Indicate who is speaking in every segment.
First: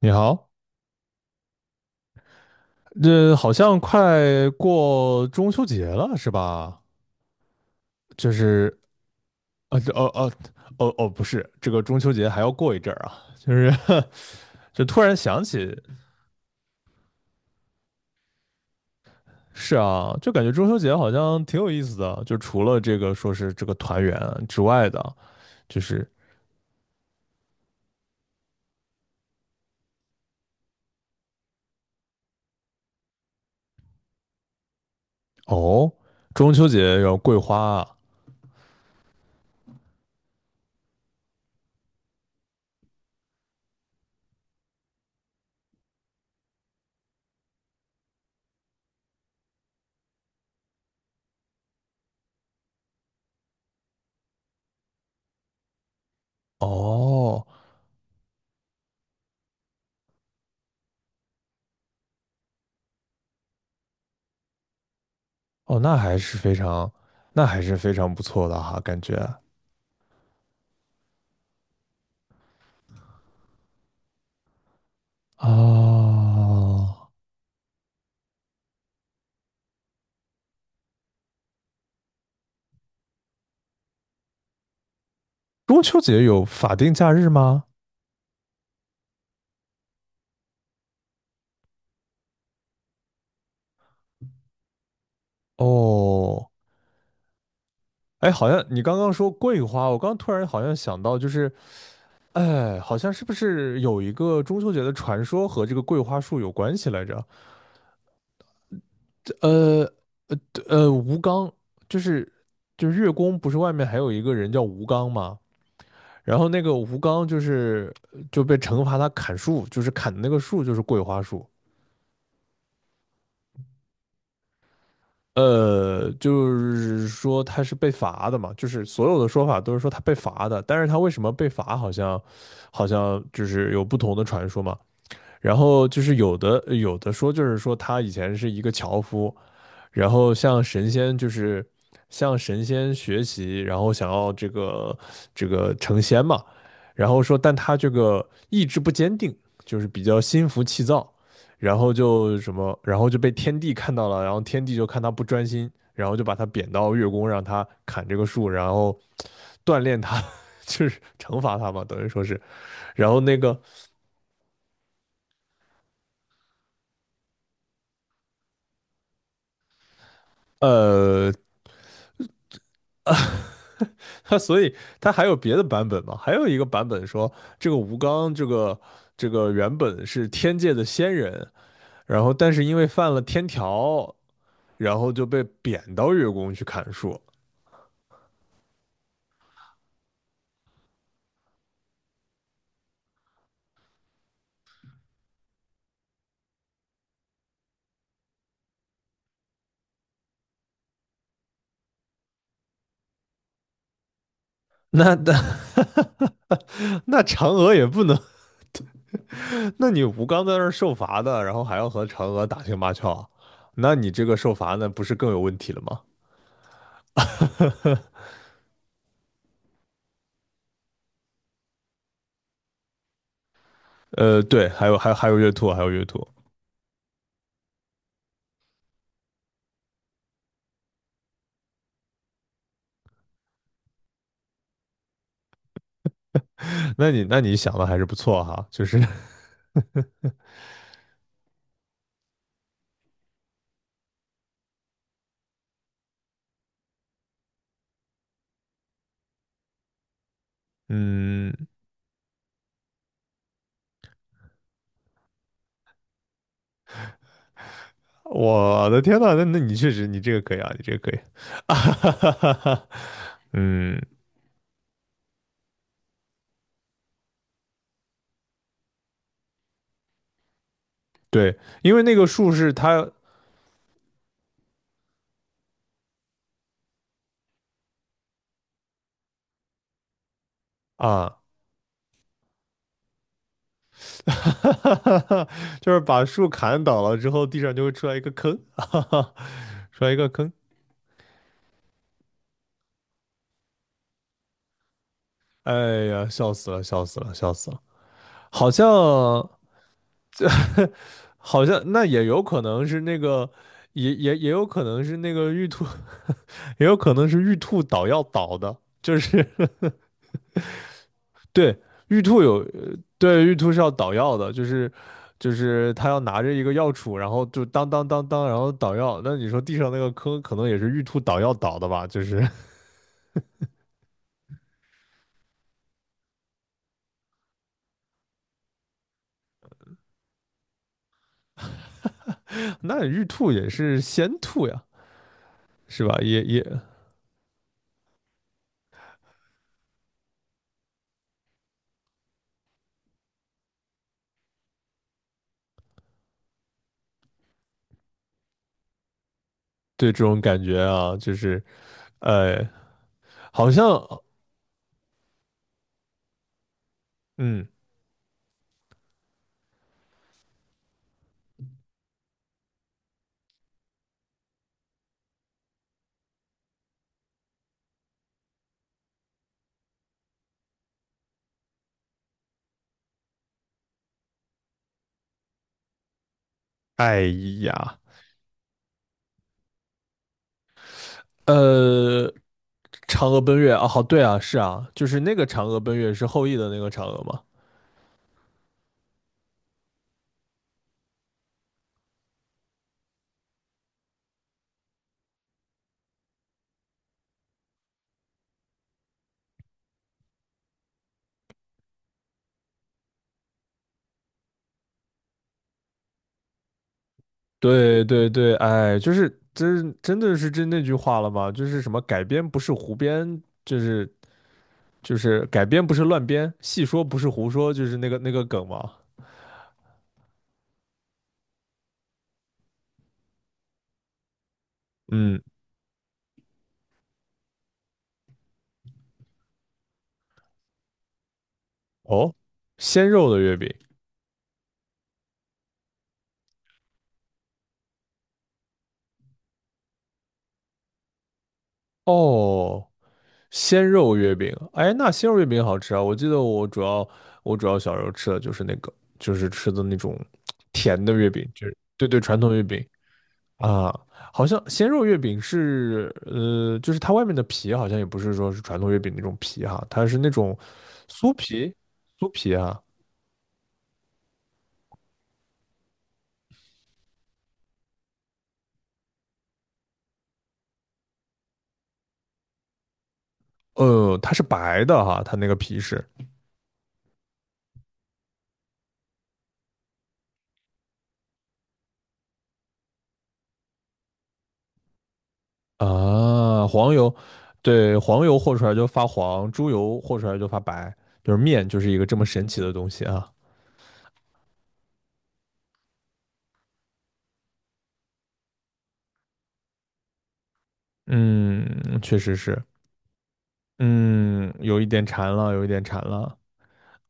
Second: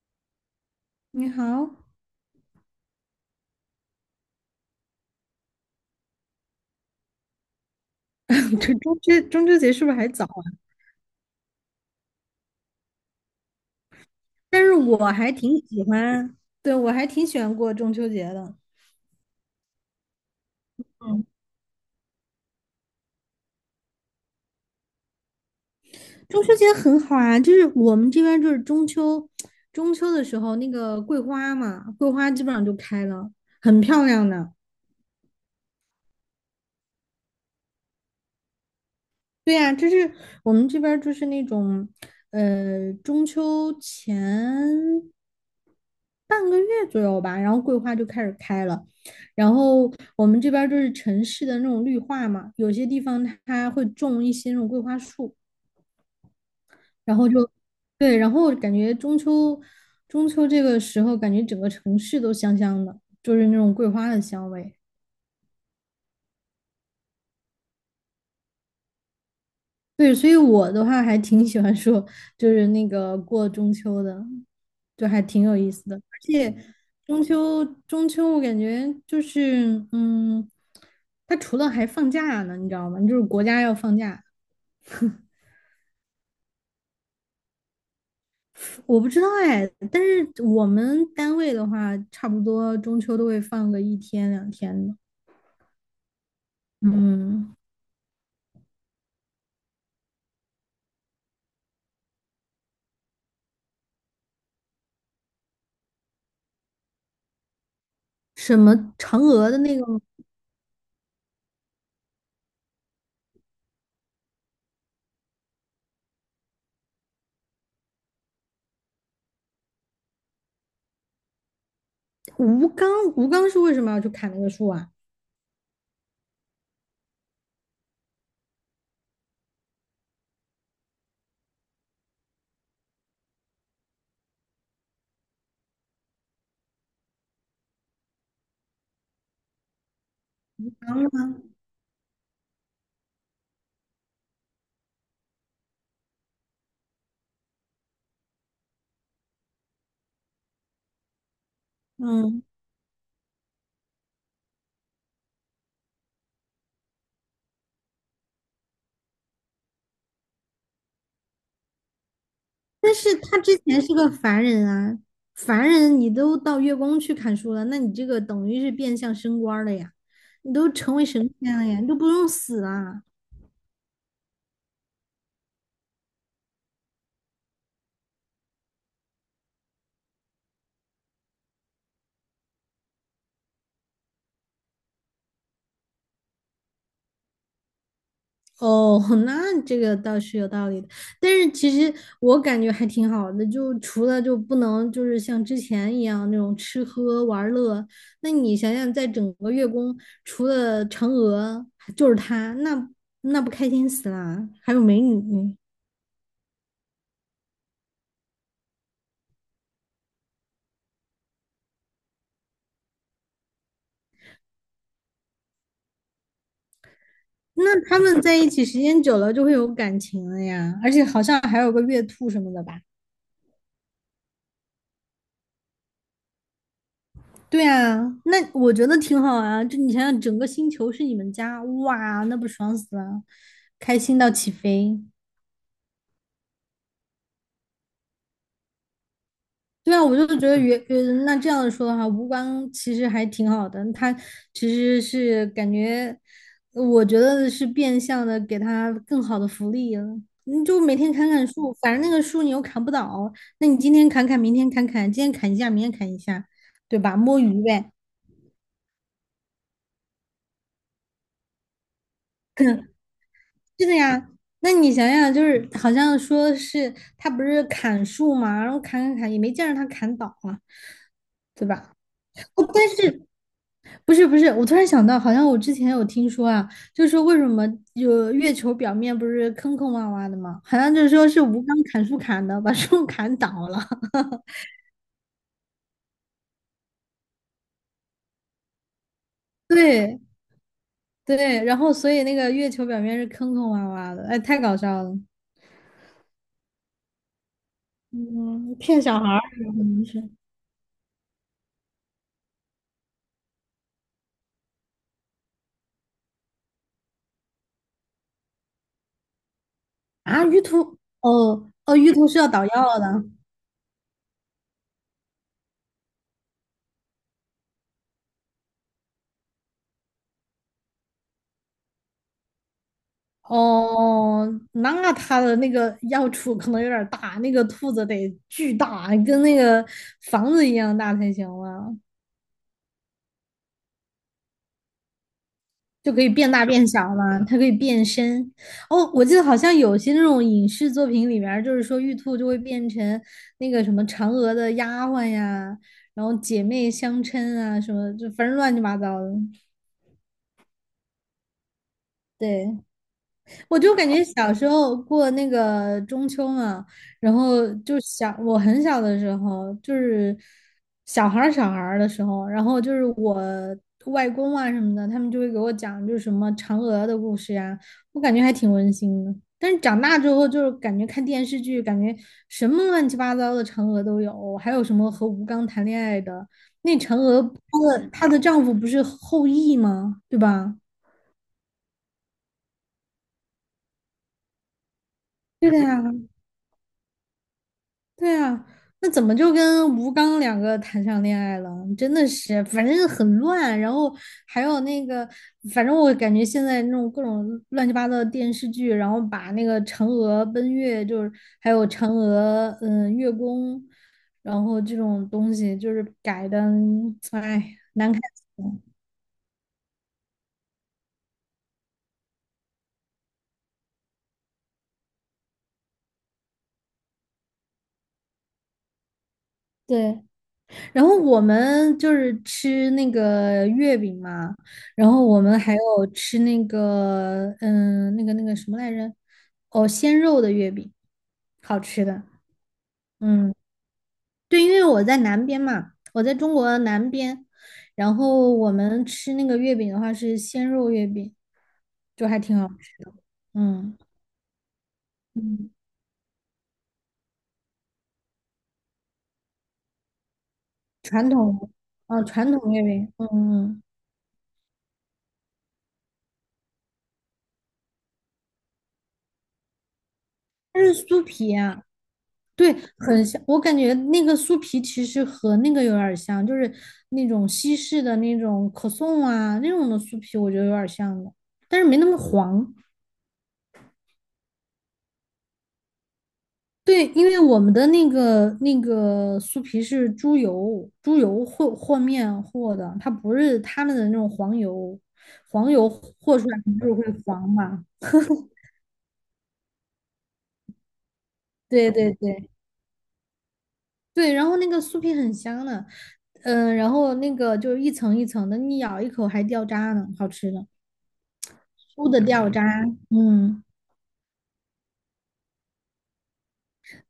Speaker 1: 你好，
Speaker 2: 你好，
Speaker 1: 这好像快过中秋节了，是吧？就
Speaker 2: 这
Speaker 1: 是
Speaker 2: 中秋节
Speaker 1: 啊，
Speaker 2: 是不
Speaker 1: 这
Speaker 2: 是
Speaker 1: 哦
Speaker 2: 还早
Speaker 1: 哦
Speaker 2: 啊？
Speaker 1: 哦哦，不是，这个中秋节还要过一阵儿啊，就是
Speaker 2: 但 是
Speaker 1: 就突
Speaker 2: 我
Speaker 1: 然
Speaker 2: 还
Speaker 1: 想
Speaker 2: 挺
Speaker 1: 起，
Speaker 2: 喜欢，对，我还挺喜欢过中秋节的。
Speaker 1: 是啊，就感觉中秋节好
Speaker 2: 嗯，
Speaker 1: 像挺有意思的，就除了这个说是这个团圆之外的，就是
Speaker 2: 中秋节很好啊，就是我们这边就是中秋，中秋的时候那个桂花嘛，桂花基本上就开了，很漂亮的。
Speaker 1: 哦，中秋节有桂花啊，
Speaker 2: 对呀，就是我们这边儿就是那种，中秋前半个月左右吧，然后桂花就开始开了。然后我们这边儿就是城市的那种绿化嘛，有些地方它会种一些那种桂花树，然后
Speaker 1: 哦
Speaker 2: 就对，然后感觉中秋这个时候，感觉整个城市都香香的，就是那种桂花的香味。
Speaker 1: 哦，那还是非常，那还是非常不错的哈，感觉
Speaker 2: 对，所以我的话还挺喜欢说，就是那个过中秋的，就还挺有意思的。而且
Speaker 1: 啊。
Speaker 2: 中秋，中秋我感觉就是，嗯，它除了还放假呢，你知道吗？就是国家要放假，
Speaker 1: 中秋节有法定假日吗？
Speaker 2: 我不知道哎。但是我们单位的话，差不多中秋都会放个一天两天的。
Speaker 1: 哦，
Speaker 2: 嗯，
Speaker 1: 哎，好像你刚刚说桂花，我刚突然好像想到，就是，哎，好像是不是有一个中秋节的传说和这个桂花树有关系来着？
Speaker 2: 什么嫦娥的那个
Speaker 1: 呃呃，吴刚，就是就是月宫不是外面还有一个人叫吴刚吗？然后那个吴刚就是就被惩罚他砍树，就是砍的那个树就是桂花树。
Speaker 2: 吴刚，吴刚是为什么要去砍那个树啊？
Speaker 1: 呃，就是说他是被罚的嘛，就是所有的说法都是说他被罚的，但是他为什么被罚，好像好像就是有不同的传说嘛。然后就是有的有的说就是说他以前是一个樵夫，然后向神仙就是向神仙学习，然后想要这个这个成仙嘛。然后说，但他这个意志不坚定，就是比较心浮气躁，然后就
Speaker 2: 嗯。
Speaker 1: 什么，然后就被天帝看到了，然后天帝就看他不专心，然后就把他贬到月宫，让他砍这个树，然后锻炼他，就是惩罚他嘛，等于说是。
Speaker 2: 但是
Speaker 1: 然后那
Speaker 2: 他之
Speaker 1: 个
Speaker 2: 前是个凡人啊，凡人你都到月宫去砍树了，那你这个等于是变相升官儿了呀，你都成为神
Speaker 1: 呃，
Speaker 2: 仙了呀，你都不用死啊。
Speaker 1: 所以它还有别的版本吗？还有一个版本说，这个吴刚这个这个原本是天界的仙人，然后但是因为犯了天条，然后就被贬到月宫去砍树。
Speaker 2: 哦，那这个倒是有道理的，但是其实我感觉还挺好的，就除了就不能就是像之前一样那种吃喝玩乐，那你想想，在整个月宫除了嫦娥就是他，那那不开心死啦，还有美
Speaker 1: 那
Speaker 2: 女。
Speaker 1: 那 那嫦娥也不能，那你吴刚在那儿受罚的，然后还要和嫦娥打情骂俏啊，那你这个受罚那不是更有问题了吗？
Speaker 2: 那他们在一起时间久了就会有感情了呀，而且好像还有个月兔什么的吧？
Speaker 1: 呃，对，还有还有还有月兔，还有月兔，
Speaker 2: 对啊，那我觉得挺好啊。就你想想，整个星球是你们家，哇，那不爽死了，开心到起飞。
Speaker 1: 那你那你想的还是不错哈，就是
Speaker 2: 对啊，我就觉得原那这样说的话，吴刚其实还挺好的。他其实是感觉，我觉得是变相的给他更好的福利了。你就 每天砍砍
Speaker 1: 嗯。
Speaker 2: 树，反正那个树你又砍不倒，那你今天砍砍，明天砍砍，今天砍一下，明天砍一下，对吧？摸鱼呗，
Speaker 1: 我的天呐，那那你确实，你这个可以啊，你这个可以，啊哈哈哈哈，
Speaker 2: 是的
Speaker 1: 嗯，
Speaker 2: 呀。那你想想，就是好像说是他不是砍树嘛，然后砍砍砍，也没见着他砍倒啊，
Speaker 1: 对，
Speaker 2: 对吧？
Speaker 1: 因为那个树
Speaker 2: 哦，
Speaker 1: 是
Speaker 2: 但
Speaker 1: 它
Speaker 2: 是不是，我突然想到，好像我之前有听说啊，就是说为什么有月球表面不是坑坑洼洼的吗？好像就是说
Speaker 1: 啊，
Speaker 2: 是吴刚砍树砍的，把树砍倒了。
Speaker 1: 哈哈哈哈，就是把树砍倒了之后，地上就会出来一个坑，哈哈，出来一
Speaker 2: 对
Speaker 1: 个坑，
Speaker 2: 对，然后所以那个月球表面是坑坑洼洼的，哎，太搞笑了。
Speaker 1: 哎呀，笑死了，笑死了，笑死了，好
Speaker 2: 嗯，
Speaker 1: 像
Speaker 2: 骗小孩儿有可能是
Speaker 1: 好像那也有可能是那个，也也也有可能是那个玉兔，也有可能是玉兔倒要倒的，就是
Speaker 2: 啊，玉兔哦
Speaker 1: 对，
Speaker 2: 哦，玉
Speaker 1: 玉
Speaker 2: 兔是
Speaker 1: 兔
Speaker 2: 要
Speaker 1: 有，
Speaker 2: 捣
Speaker 1: 呃
Speaker 2: 药的。
Speaker 1: 对，玉兔是要捣药的，就是就是他要拿着一个药杵，然后就当当当当，然后捣药。那你说地上那个坑，可能也是玉兔捣药捣的吧？就是
Speaker 2: 哦，那它的那个药处可能有点儿大，那个兔子得巨大，跟那个房子一样大才行了，
Speaker 1: 那玉兔也是仙兔呀，是
Speaker 2: 就
Speaker 1: 吧？
Speaker 2: 可以
Speaker 1: 也
Speaker 2: 变
Speaker 1: 也
Speaker 2: 大变小嘛，它可以变身。哦，我记得好像有些那种影视作品里面儿，就是说玉兔就会变成那个什么嫦娥的丫鬟呀，然后姐妹相称啊，什么就反正乱七八糟的。
Speaker 1: 对这种感觉啊，就是呃，
Speaker 2: 对，
Speaker 1: 好
Speaker 2: 我
Speaker 1: 像
Speaker 2: 就感觉小时候过那个中秋嘛，然后
Speaker 1: 嗯，
Speaker 2: 就小，我很小的时候，就是小孩儿的时候，然后就是我外公啊什么的，他们就会给我讲就是什么嫦娥的故事呀，我感觉还挺温馨的。但是长大之后，就是感觉看电视剧，感觉什么乱七八糟的嫦娥都有，还有什么和吴刚谈恋爱的，那嫦
Speaker 1: 哎
Speaker 2: 娥她
Speaker 1: 呀，
Speaker 2: 的她的丈夫不是后羿吗？对吧？
Speaker 1: 呃。嫦娥奔月啊，好，对啊，是啊，就是那个嫦
Speaker 2: 对的
Speaker 1: 娥奔
Speaker 2: 呀。
Speaker 1: 月是后羿的那个嫦娥吗？
Speaker 2: 对啊，那怎么就跟吴刚两个谈上恋爱了？真的是，反正很乱，然后还有那个，反正我感觉现在那种各种乱七八糟的电视剧，然后把那个嫦娥奔月，就是还有嫦娥嗯月宫，然后这种东西就是改的，哎，
Speaker 1: 对
Speaker 2: 难看
Speaker 1: 对
Speaker 2: 死
Speaker 1: 对，
Speaker 2: 了。
Speaker 1: 哎，就是真真的是真那句话了吗？就是什么改编不是胡编，就是就是改编不是乱编，戏说不是胡说，就是那个那个梗嘛。
Speaker 2: 对。然后我们就是吃那个月饼嘛，然后
Speaker 1: 嗯，
Speaker 2: 我们还有吃那个，嗯，那个那个什么来着？哦，鲜肉的月饼，好吃的。
Speaker 1: 哦，鲜肉的
Speaker 2: 嗯，
Speaker 1: 月饼，
Speaker 2: 对，因为我在南边嘛，我在中国南边，然后我们吃那个月饼的话是鲜肉月饼，就还挺好
Speaker 1: 哦，
Speaker 2: 吃的。
Speaker 1: 鲜
Speaker 2: 嗯
Speaker 1: 肉月饼，哎，那鲜肉月饼
Speaker 2: 嗯，
Speaker 1: 好吃啊！我记得我主要我主要小时候吃的就是那个，就是吃的那种甜的
Speaker 2: 传
Speaker 1: 月饼，就
Speaker 2: 统，
Speaker 1: 是对对
Speaker 2: 啊，
Speaker 1: 传
Speaker 2: 传
Speaker 1: 统月
Speaker 2: 统月
Speaker 1: 饼。
Speaker 2: 饼，嗯嗯，
Speaker 1: 啊，好像鲜肉月饼是，呃，就是它外面的皮好像也不是说是传统月饼那种皮哈，它是那种
Speaker 2: 它是酥
Speaker 1: 酥
Speaker 2: 皮
Speaker 1: 皮，
Speaker 2: 啊。
Speaker 1: 酥皮
Speaker 2: 对，
Speaker 1: 啊，
Speaker 2: 很像，我感觉那个酥皮其实和那个有点儿像，就是那种西式的那种可颂啊那种的酥皮，我觉得有点儿像的，但是没那么黄。
Speaker 1: 呃，它是白的哈，它那个皮是
Speaker 2: 对，因为我们的那个酥皮是猪油，猪油和面和的，它不是他们的那种黄油，黄油和出来
Speaker 1: 啊，
Speaker 2: 就
Speaker 1: 黄
Speaker 2: 是会
Speaker 1: 油，
Speaker 2: 黄嘛。
Speaker 1: 对，黄油和出来就发黄，猪油和出来就发白，就是面就是
Speaker 2: 对
Speaker 1: 一个
Speaker 2: 对
Speaker 1: 这么神
Speaker 2: 对
Speaker 1: 奇的东西啊，
Speaker 2: 对，然后那个酥皮很香的，嗯、然后那个就是一层一层的，你咬一口还掉渣呢，好吃的。
Speaker 1: 嗯，
Speaker 2: 猪
Speaker 1: 确
Speaker 2: 的
Speaker 1: 实
Speaker 2: 掉
Speaker 1: 是，
Speaker 2: 渣，嗯，
Speaker 1: 嗯，有一点馋了，有一点馋了，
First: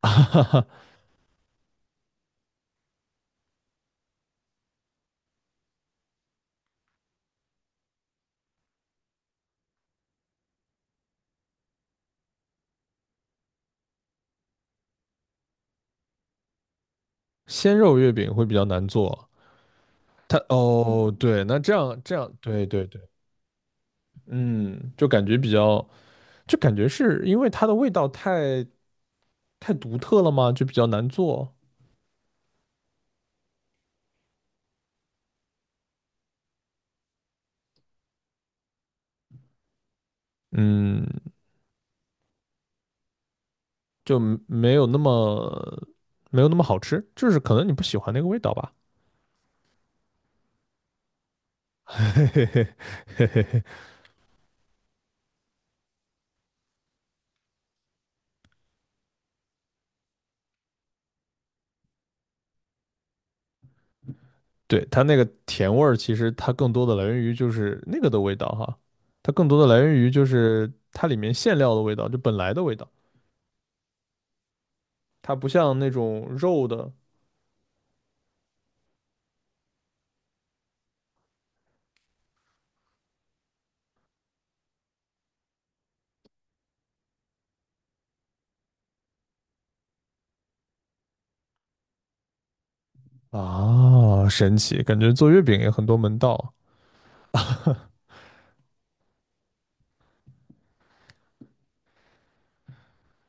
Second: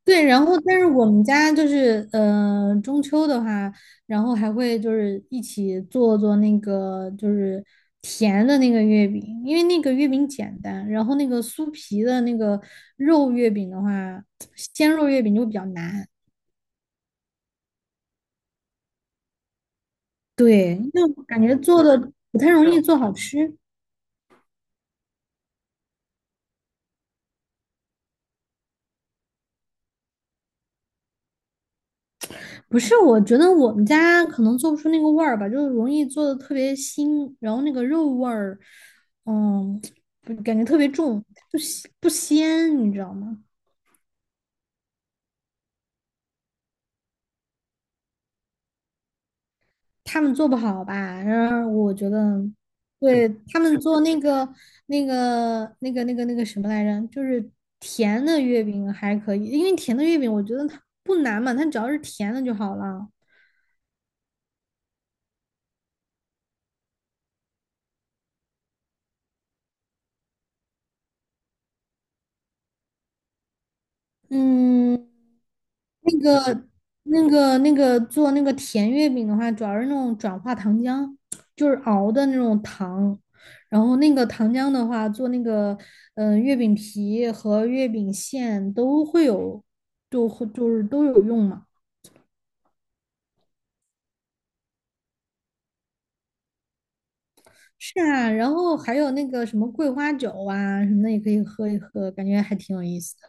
Speaker 1: 哈
Speaker 2: 对，
Speaker 1: 哈
Speaker 2: 然后
Speaker 1: 哈，
Speaker 2: 但是我们家就是中秋的话，然后还会就是一起做做那个就是甜的那个月饼，因为那个月饼简单，然后那个酥皮的那个肉月饼的话，鲜肉月饼就比较难，
Speaker 1: 鲜肉月饼会比较难做他
Speaker 2: 对，
Speaker 1: 哦，
Speaker 2: 就感
Speaker 1: 对，
Speaker 2: 觉
Speaker 1: 那这
Speaker 2: 做的
Speaker 1: 样这样，
Speaker 2: 不太
Speaker 1: 对
Speaker 2: 容易
Speaker 1: 对
Speaker 2: 做
Speaker 1: 对，
Speaker 2: 好吃。
Speaker 1: 嗯，就感觉比较，就感觉是因为它的味道太太独特了嘛，就比较难做，
Speaker 2: 不是，我觉得我们家可能做不出那个味儿吧，就是容易做的特别腥，然后那个肉味儿，嗯，不感觉特别
Speaker 1: 嗯，
Speaker 2: 重，不鲜，你知道吗？
Speaker 1: 就没没有那么没有那么好吃，就是可能你不喜欢那个味道吧。
Speaker 2: 他们做不好吧？然后我觉得，对，他们做那个那个什么来着，就是甜的月饼还可以，因为甜的月饼我觉得它不难嘛，它只要是甜的就好了。
Speaker 1: 对，它那个甜味儿，其实它更多的来源于就是那个的味道哈，它更多的来源于就是它里面馅料的味道，就本来的味道，
Speaker 2: 嗯，
Speaker 1: 它不像那
Speaker 2: 那
Speaker 1: 种
Speaker 2: 个、
Speaker 1: 肉的
Speaker 2: 那个做那个甜月饼的话，主要是那种转化糖浆，就是熬的那种糖。然后那个糖浆的话，做那个嗯、月饼皮和月饼馅都会有，就会就是都有用嘛。
Speaker 1: 啊，神奇，感觉做月饼也很多门道。
Speaker 2: 是啊，然后还有那个什么桂花酒啊什么的也可以喝一喝，感觉还挺有意思的。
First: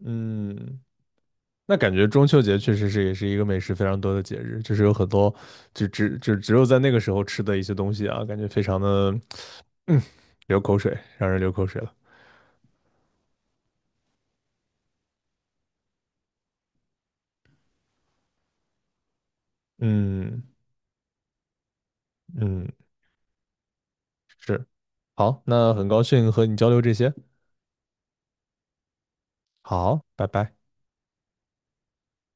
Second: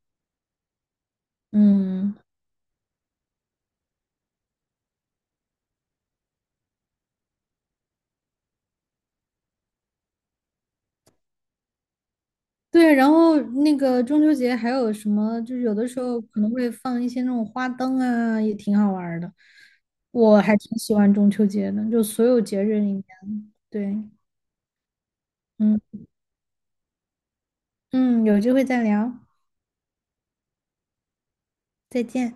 Speaker 1: 嗯，那感觉
Speaker 2: 嗯，
Speaker 1: 中秋节确实是也是一个美食非常多的节日，就是有很多就只就只有在那个时候吃的一些东西啊，感觉非常的嗯流口水，让人流口水了。
Speaker 2: 对，然后那个中秋节还有什么，就是有的时候可能会放一些那种花灯啊，也挺好玩儿的。我
Speaker 1: 嗯
Speaker 2: 还挺喜欢中秋节的，就所有节
Speaker 1: 嗯，
Speaker 2: 日里面，对，
Speaker 1: 是，好，那
Speaker 2: 嗯
Speaker 1: 很高兴和你交流这些，
Speaker 2: 嗯，有机会再聊，
Speaker 1: 好，拜拜。
Speaker 2: 再见。